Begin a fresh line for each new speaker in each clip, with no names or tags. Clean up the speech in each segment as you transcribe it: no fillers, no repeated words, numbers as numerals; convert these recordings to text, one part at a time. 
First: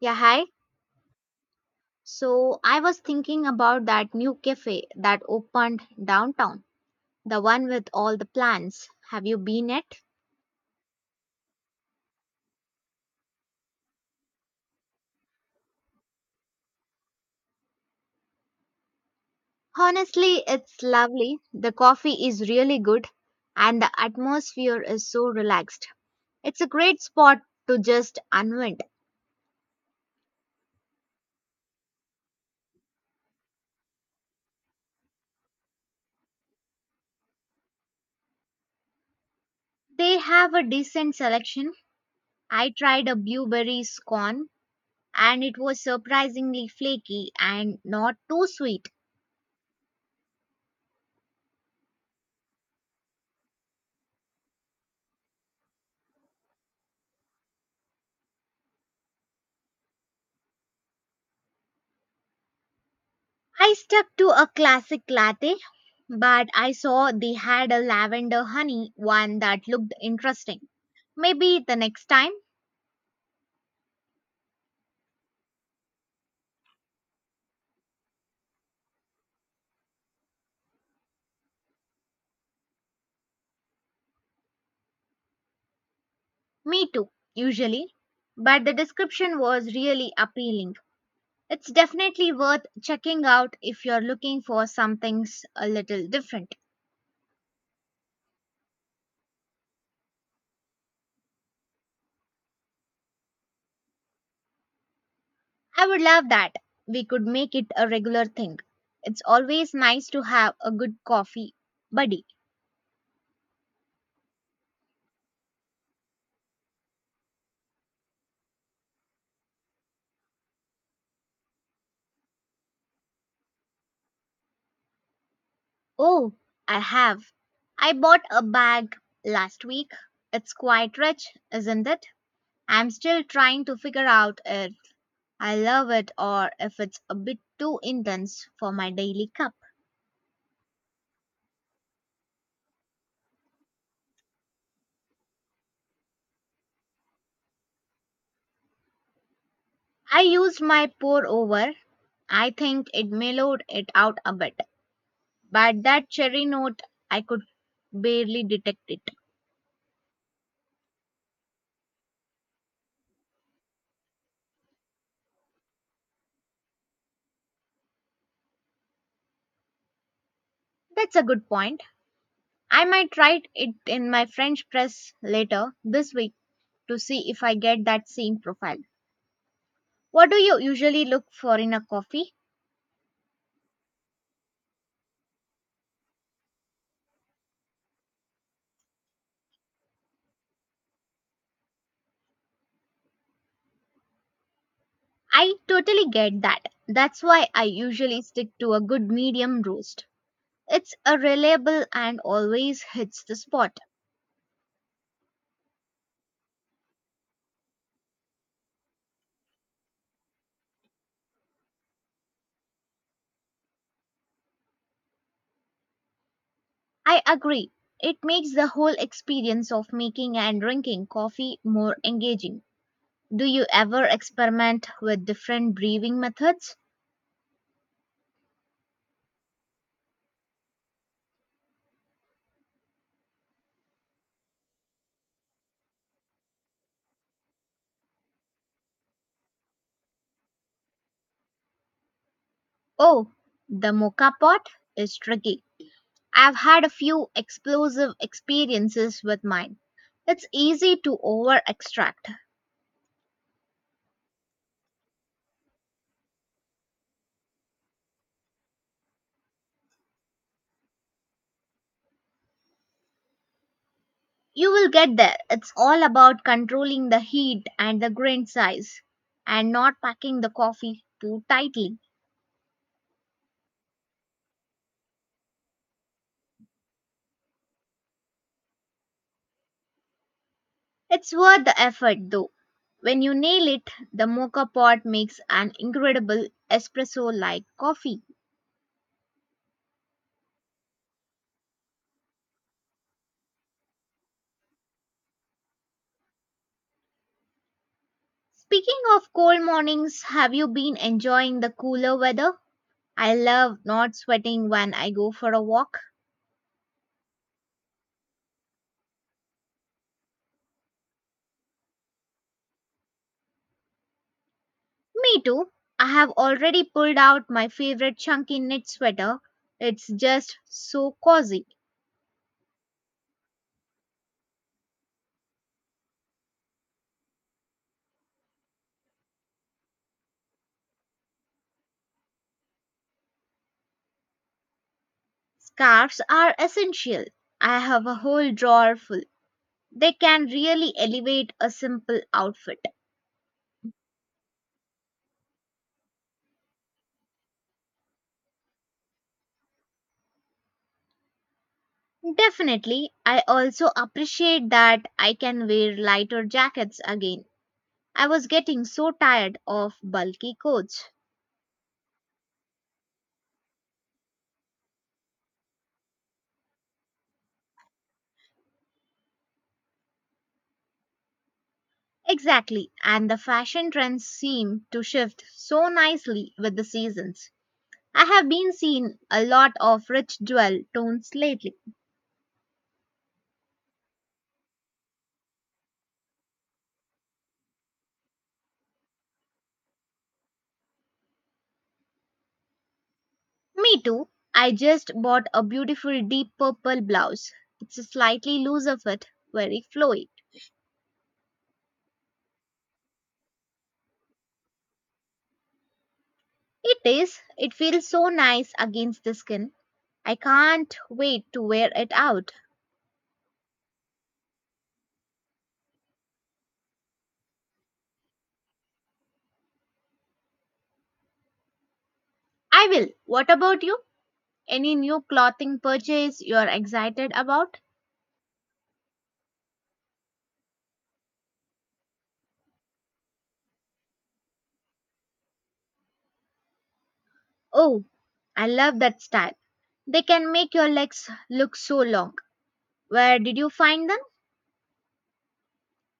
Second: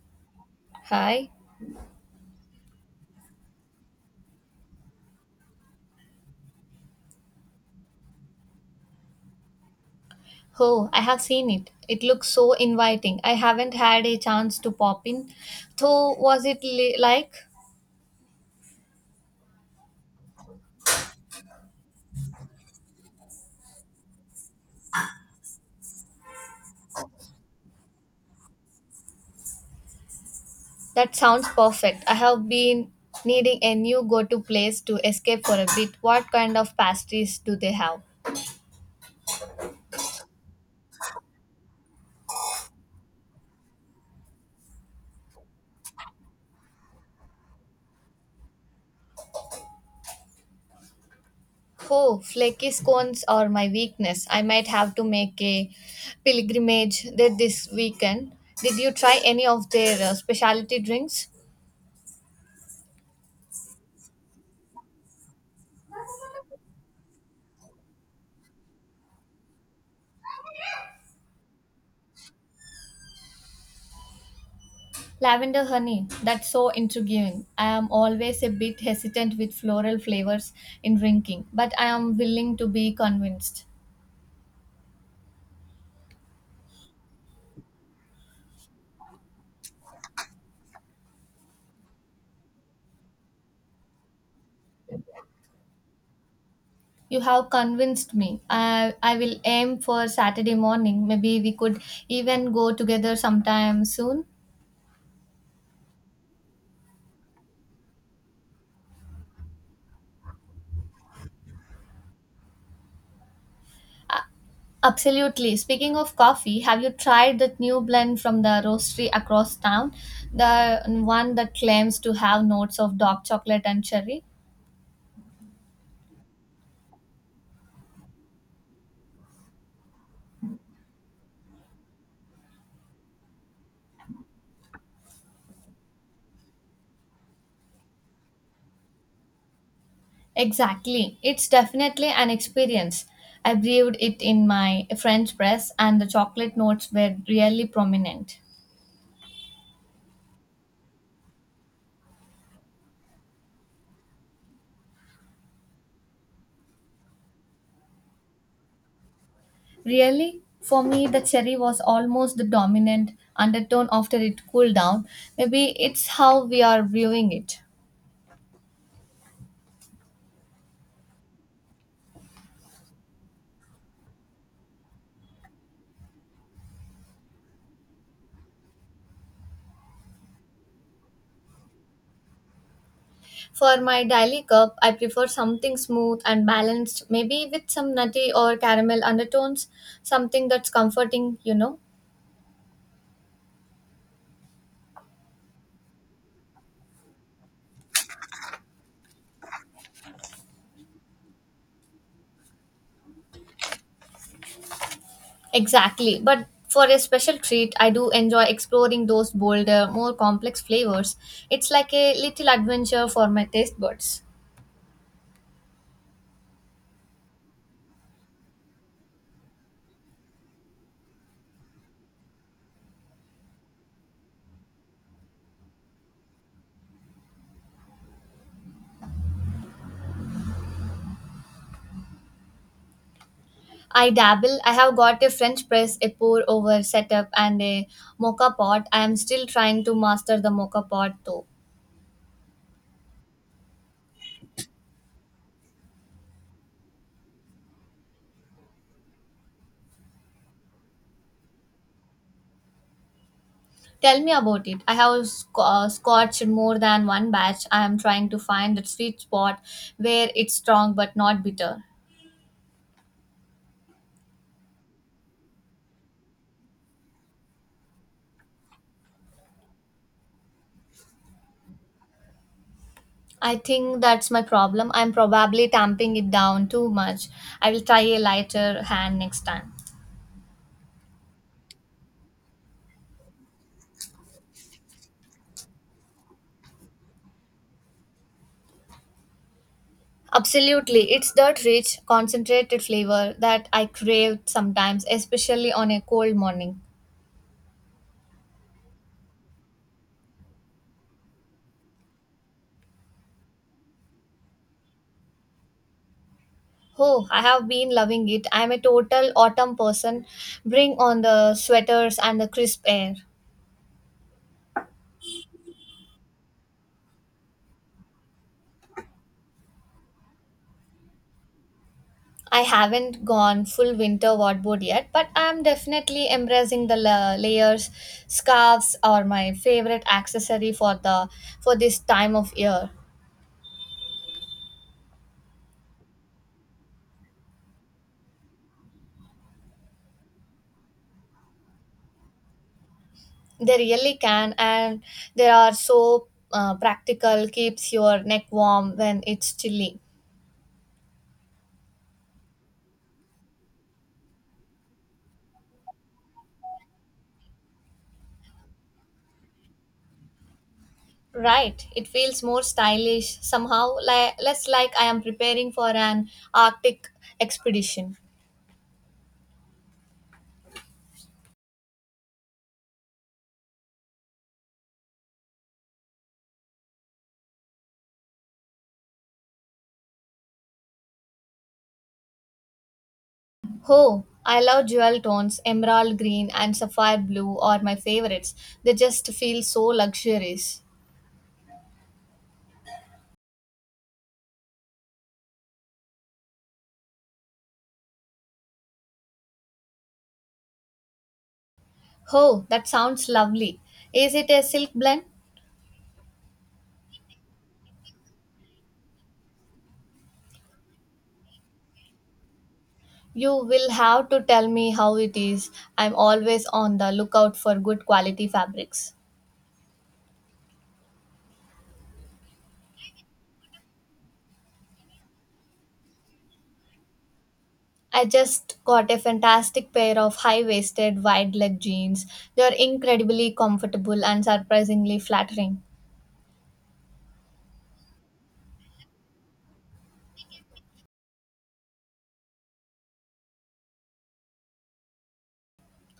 Yeah, hi.
Hi.
So I was thinking about that new cafe that opened downtown, the one with all the plants. Have you been it?
Oh, I have seen it. It looks so inviting. I haven't had a chance to pop in. Though, was it like?
Honestly, it's lovely. The coffee is really good and the atmosphere is so relaxed. It's a great spot to just unwind.
That sounds perfect. I have been needing a new go to place to escape for a bit. What kind of pastries do they have?
They have a decent selection. I tried a blueberry scone and it was surprisingly flaky and not too sweet.
Oh, flaky scones are my weakness. I might have to make a pilgrimage there this weekend. Did you try any of their specialty drinks?
I stuck to a classic latte, but I saw they had a lavender honey one that looked interesting. Maybe the next time.
Lavender honey, that's so intriguing. I am always a bit hesitant with floral flavors in drinking, but I am willing to be convinced.
Me too, usually. But the description was really appealing. It's definitely worth checking out if you're looking for something a little different.
You have convinced me. I will aim for Saturday morning. Maybe we could even go together sometime soon.
I would love that. We could make it a regular thing. It's always nice to have a good coffee buddy.
Absolutely. Speaking of coffee, have you tried that new blend from the roastery across town? The one that claims to have notes of dark chocolate and cherry?
Oh, I have. I bought a bag last week. It's quite rich, isn't it? I'm still trying to figure out if I love it or if it's a bit too intense for my daily cup.
Exactly. It's definitely an experience. I brewed it in my French press, and the chocolate notes were really prominent.
I used my pour over. I think it mellowed it out a bit, but that cherry note, I could barely detect it.
Really? For me, the cherry was almost the dominant undertone after it cooled down. Maybe it's how we are viewing it.
That's a good point. I might try it in my French press later this week to see if I get that same profile. What do you usually look for in a coffee?
For my daily cup, I prefer something smooth and balanced, maybe with some nutty or caramel undertones, something that's comforting, you know.
I totally get that. That's why I usually stick to a good medium roast. It's a reliable and always hits the spot.
Exactly. But for a special treat, I do enjoy exploring those bolder, more complex flavors. It's like a little adventure for my taste buds.
I agree. It makes the whole experience of making and drinking coffee more engaging. Do you ever experiment with different brewing methods?
I dabble. I have got a French press, a pour over setup, and a mocha pot. I am still trying to master the mocha pot though.
Oh, the mocha pot is tricky. I've had a few explosive experiences with mine. It's easy to over extract.
Tell me about it. I have scotched more than one batch. I am trying to find that sweet spot where it's strong but not bitter.
You will get there. It's all about controlling the heat and the grain size and not packing the coffee too tightly.
I think that's my problem. I'm probably tamping it down too much. I will try a lighter hand next time.
It's worth the effort though. When you nail it, the mocha pot makes an incredible espresso like coffee.
Absolutely. It's that rich, concentrated flavor that I crave sometimes, especially on a cold morning.
Speaking of cold mornings, have you been enjoying the cooler weather? I love not sweating when I go for a walk.
Oh, I have been loving it. I'm a total autumn person. Bring on the sweaters and the crisp air.
Me too. I have already pulled out my favorite chunky knit sweater. It's just so cozy.
I haven't gone full winter wardrobe yet, but I'm definitely embracing the layers. Scarves are my favorite accessory for the for this time of year.
Scarves are essential. I have a whole drawer full. They can really elevate a simple outfit.
They really can, and they are so practical. Keeps your neck warm when it's chilly.
Definitely, I also appreciate that I can wear lighter jackets again. I was getting so tired of bulky coats.
Right, it feels more stylish somehow. Like less like I am preparing for an Arctic expedition.
Exactly, and the fashion trends seem to shift so nicely with the seasons. I have been seeing a lot of rich jewel tones lately.
Oh, I love jewel tones. Emerald green and sapphire blue are my favorites. They just feel so luxurious.
Me too. I just bought a beautiful deep purple blouse. It's a slightly loose of it, very flowy.
Oh, that sounds lovely. Is it a silk blend?
It is. It feels so nice against the skin. I can't wait to wear it out.
You will have to tell me how it is. I'm always on the lookout for good quality fabrics.
I will. What about you? Any new clothing purchase you're excited about?
I just got a fantastic pair of high waisted wide leg jeans. They're incredibly comfortable and surprisingly flattering.
Oh, I love that style. They can make your legs look so long. Where did you find them?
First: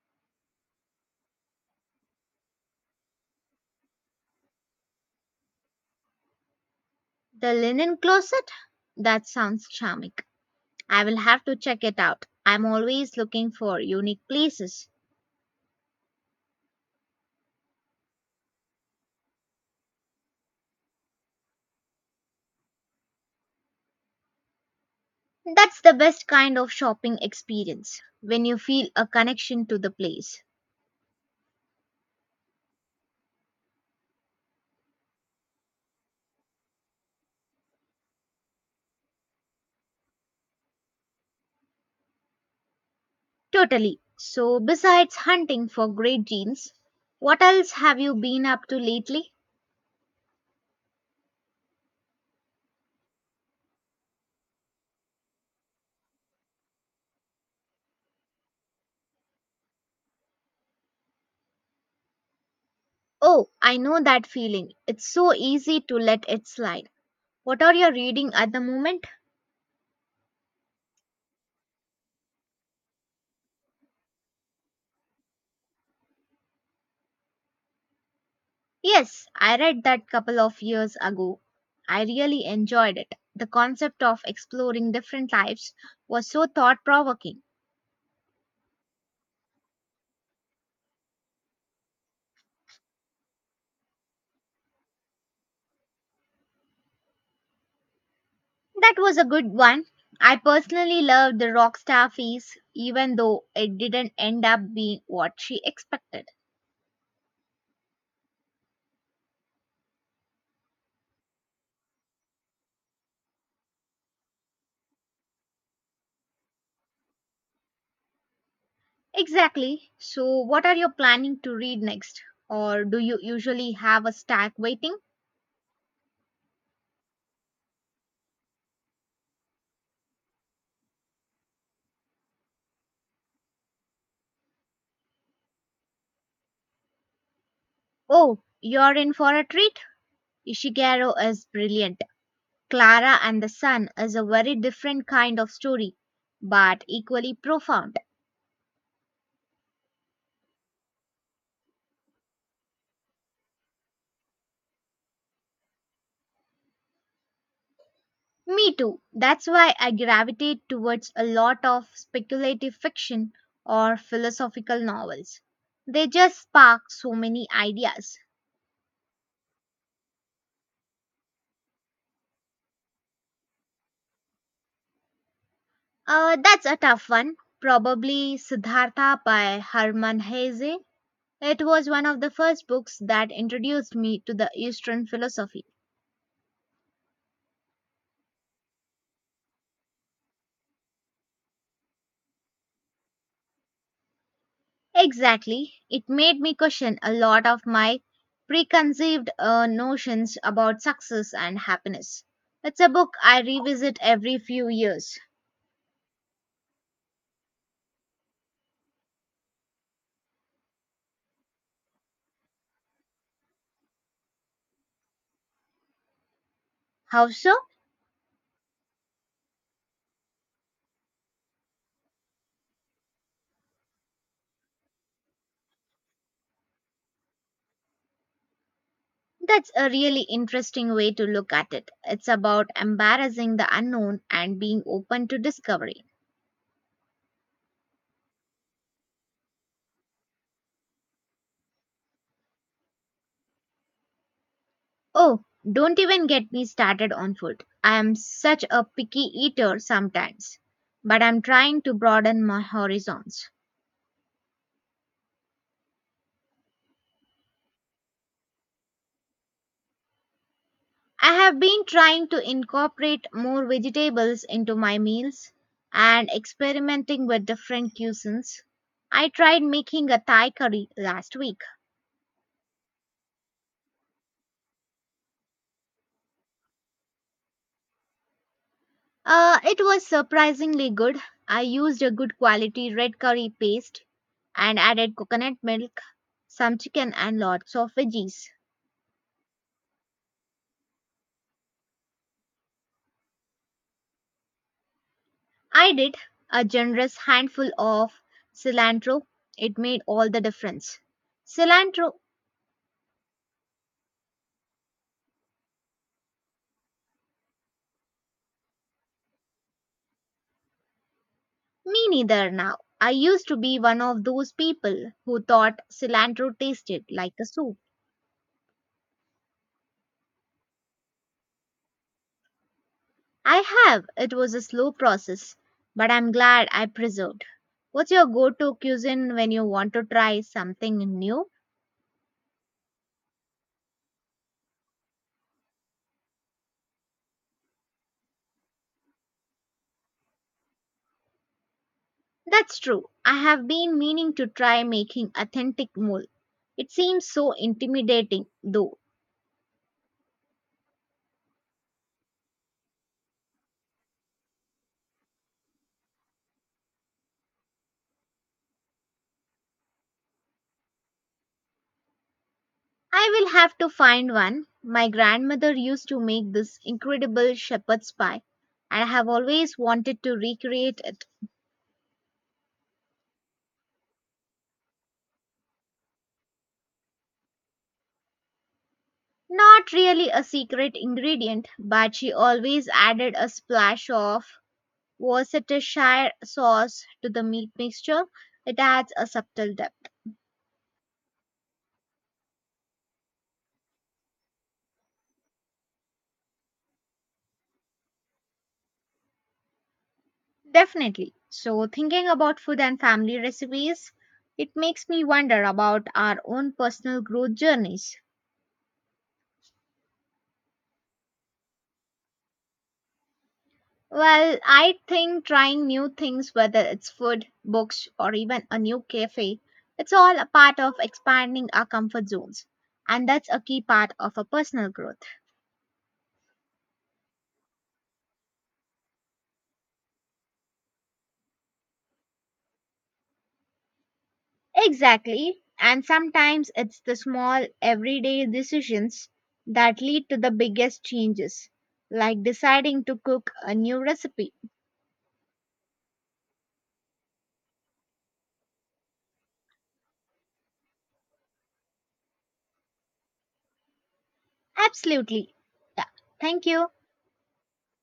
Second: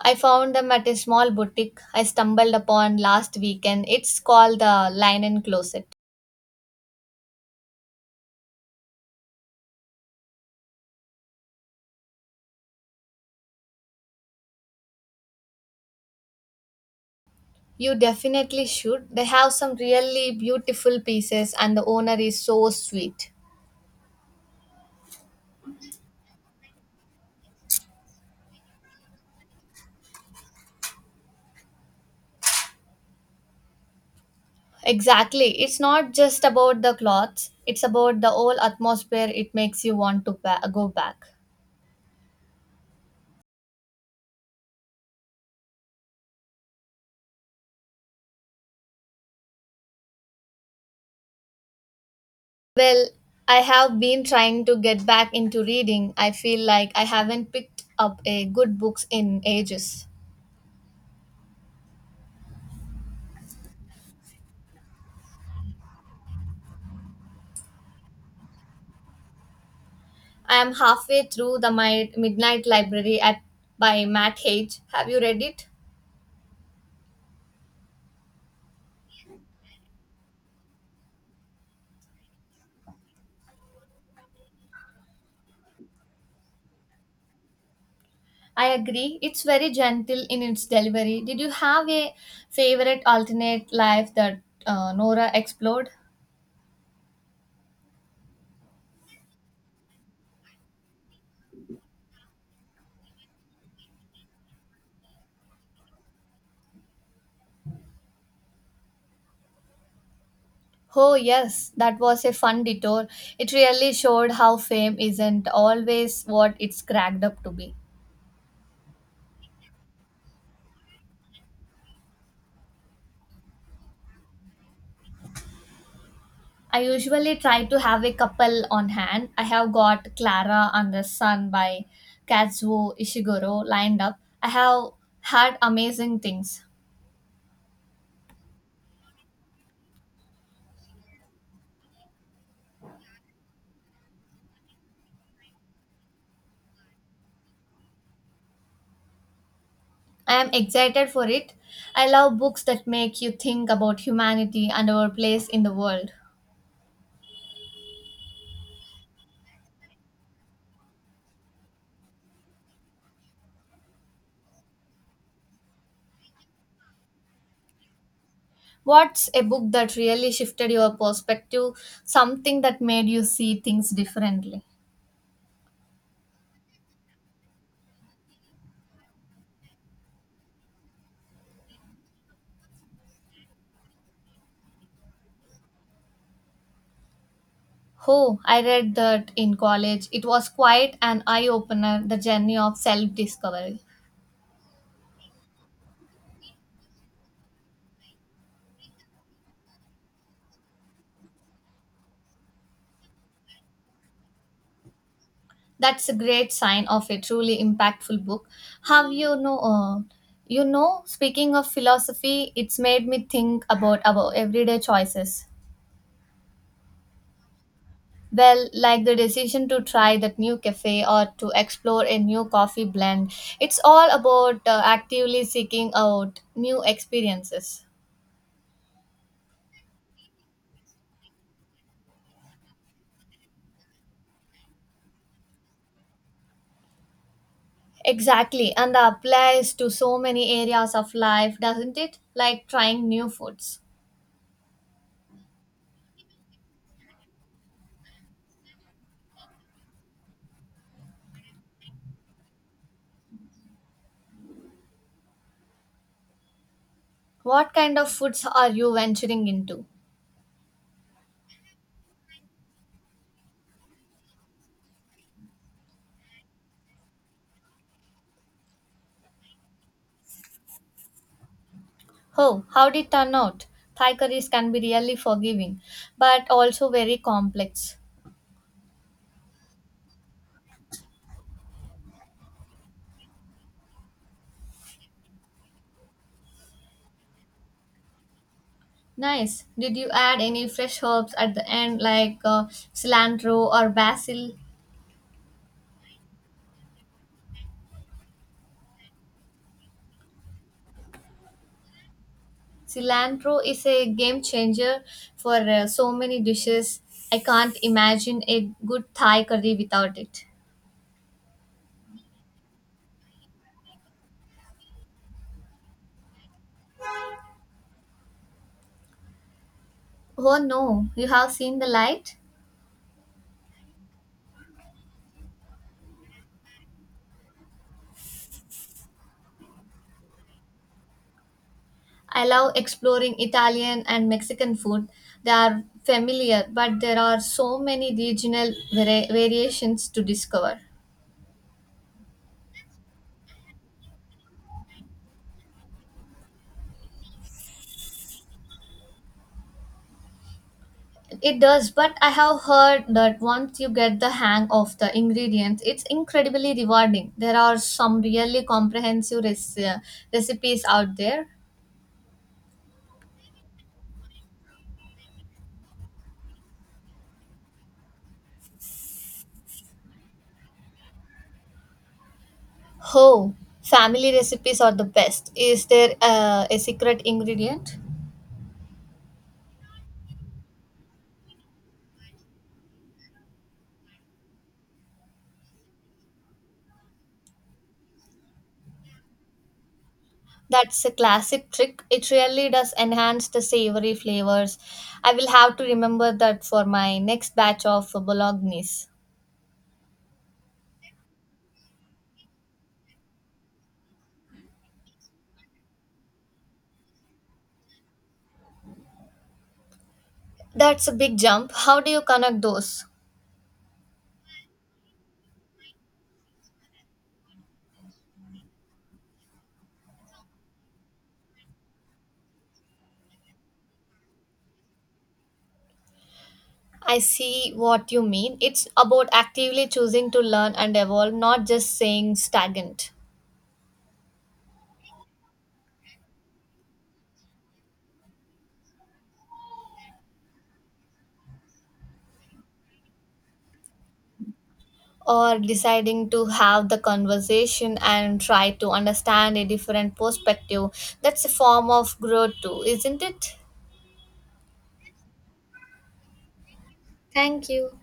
I found them at a small boutique I stumbled upon last weekend. It's called the Linen Closet.
The linen closet? That sounds charming. I will have to check it out. I'm always looking for unique places.
You definitely should. They have some really beautiful pieces, and the owner is so sweet.
That's the best kind of shopping experience when you feel a connection to the place.
Exactly. It's not just about the clothes, it's about the whole atmosphere it makes you want to go back.
Totally. So, besides hunting for great jeans, what else have you been up to lately?
Well, I have been trying to get back into reading. I feel like I haven't picked up a good books in ages.
Oh, I know that feeling. It's so easy to let it slide. What are you reading at the moment?
I am halfway through The Midnight Library, by Matt Hage. Have you read it?
Yes, I read that couple of years ago. I really enjoyed it. The concept of exploring different lives was so thought provoking.
I agree. It's very gentle in its delivery. Did you have a favorite alternate life that Nora explored?
That was a good one. I personally loved the rock star phase, even though it didn't end up being what she expected.
Oh, yes, that was a fun detour. It really showed how fame isn't always what it's cracked up to be.
Exactly. So, what are you planning to read next? Or do you usually have a stack waiting?
I usually try to have a couple on hand. I have got Clara and the Sun by Kazuo Ishiguro lined up. I have had amazing things.
Oh, you're in for a treat. Ishiguro is brilliant. Clara and the Sun is a very different kind of story, but equally profound.
I am excited for it. I love books that make you think about humanity and our place in the world.
Me too. That's why I gravitate towards a lot of speculative fiction or philosophical novels. They just spark so many ideas.
What's a book that really shifted your perspective? Something that made you see things differently?
That's a tough one. Probably Siddhartha by Hermann Hesse. It was one of the first books that introduced me to the Eastern philosophy.
Oh, I read that in college. It was quite an eye opener, the Journey of Self Discovery.
Exactly. It made me question a lot of my preconceived notions about success and happiness. It's a book I revisit every few years.
That's a great sign of a truly impactful book. Have you know? You know, Speaking of philosophy, it's made me think about our everyday choices.
How so?
Well, like the decision to try that new cafe or to explore a new coffee blend, it's all about actively seeking out new experiences.
That's a really interesting way to look at it. It's about embarrassing the unknown and being open to discovery.
Exactly, and that applies to so many areas of life, doesn't it? Like trying new foods.
Oh, don't even get me started on food. I am such a picky eater sometimes, but I'm trying to broaden my horizons.
What kind of foods are you venturing into?
I have been trying to incorporate more vegetables into my meals and experimenting with different cuisines. I tried making a Thai curry last week.
Oh, how did it turn out? Thai curries can be really forgiving, but also very complex.
It was surprisingly good. I used a good quality red curry paste and added coconut milk, some chicken, and lots of veggies.
Nice. Did you add any fresh herbs at the end, like cilantro or basil?
I did a generous handful of cilantro. It made all the difference. Cilantro.
Cilantro is a game changer for so many dishes. I can't imagine a good Thai curry without it.
Me neither now. I used to be one of those people who thought cilantro tasted like a soup.
Oh no, you have seen the light?
I have. It was a slow process, but I'm glad I preserved. What's your go to cuisine when you want to try something new?
I love exploring Italian and Mexican food. They are familiar, but there are so many regional variations to discover.
That's true. I have been meaning to try making authentic mole. It seems so intimidating, though.
It does, but I have heard that once you get the hang of the ingredients, it's incredibly rewarding. There are some really comprehensive recipes out there.
I will have to find one. My grandmother used to make this incredible shepherd's pie, and I have always wanted to recreate it.
Oh, family recipes are the best. Is there a secret ingredient?
Not really a secret ingredient, but she always added a splash of Worcestershire sauce to the meat mixture. It adds a subtle depth.
That's a classic trick. It really does enhance the savory flavors. I will have to remember that for my next batch of bolognese.
Definitely. So, thinking about food and family recipes, it makes me wonder about our own personal growth journeys.
That's a big jump. How do you connect those?
Well, I think trying new things, whether it's food, books, or even a new cafe, it's all a part of expanding our comfort zones. And that's a key part of a personal growth.
I see what you mean. It's about actively choosing to learn and evolve, not just saying stagnant
Exactly. And sometimes it's the small everyday decisions that lead to the biggest changes, like deciding to cook a new recipe.
or deciding to have the conversation and try to understand a different perspective. That's a form of growth, too, isn't it?
Absolutely. Yeah. Thank you.
Thank you.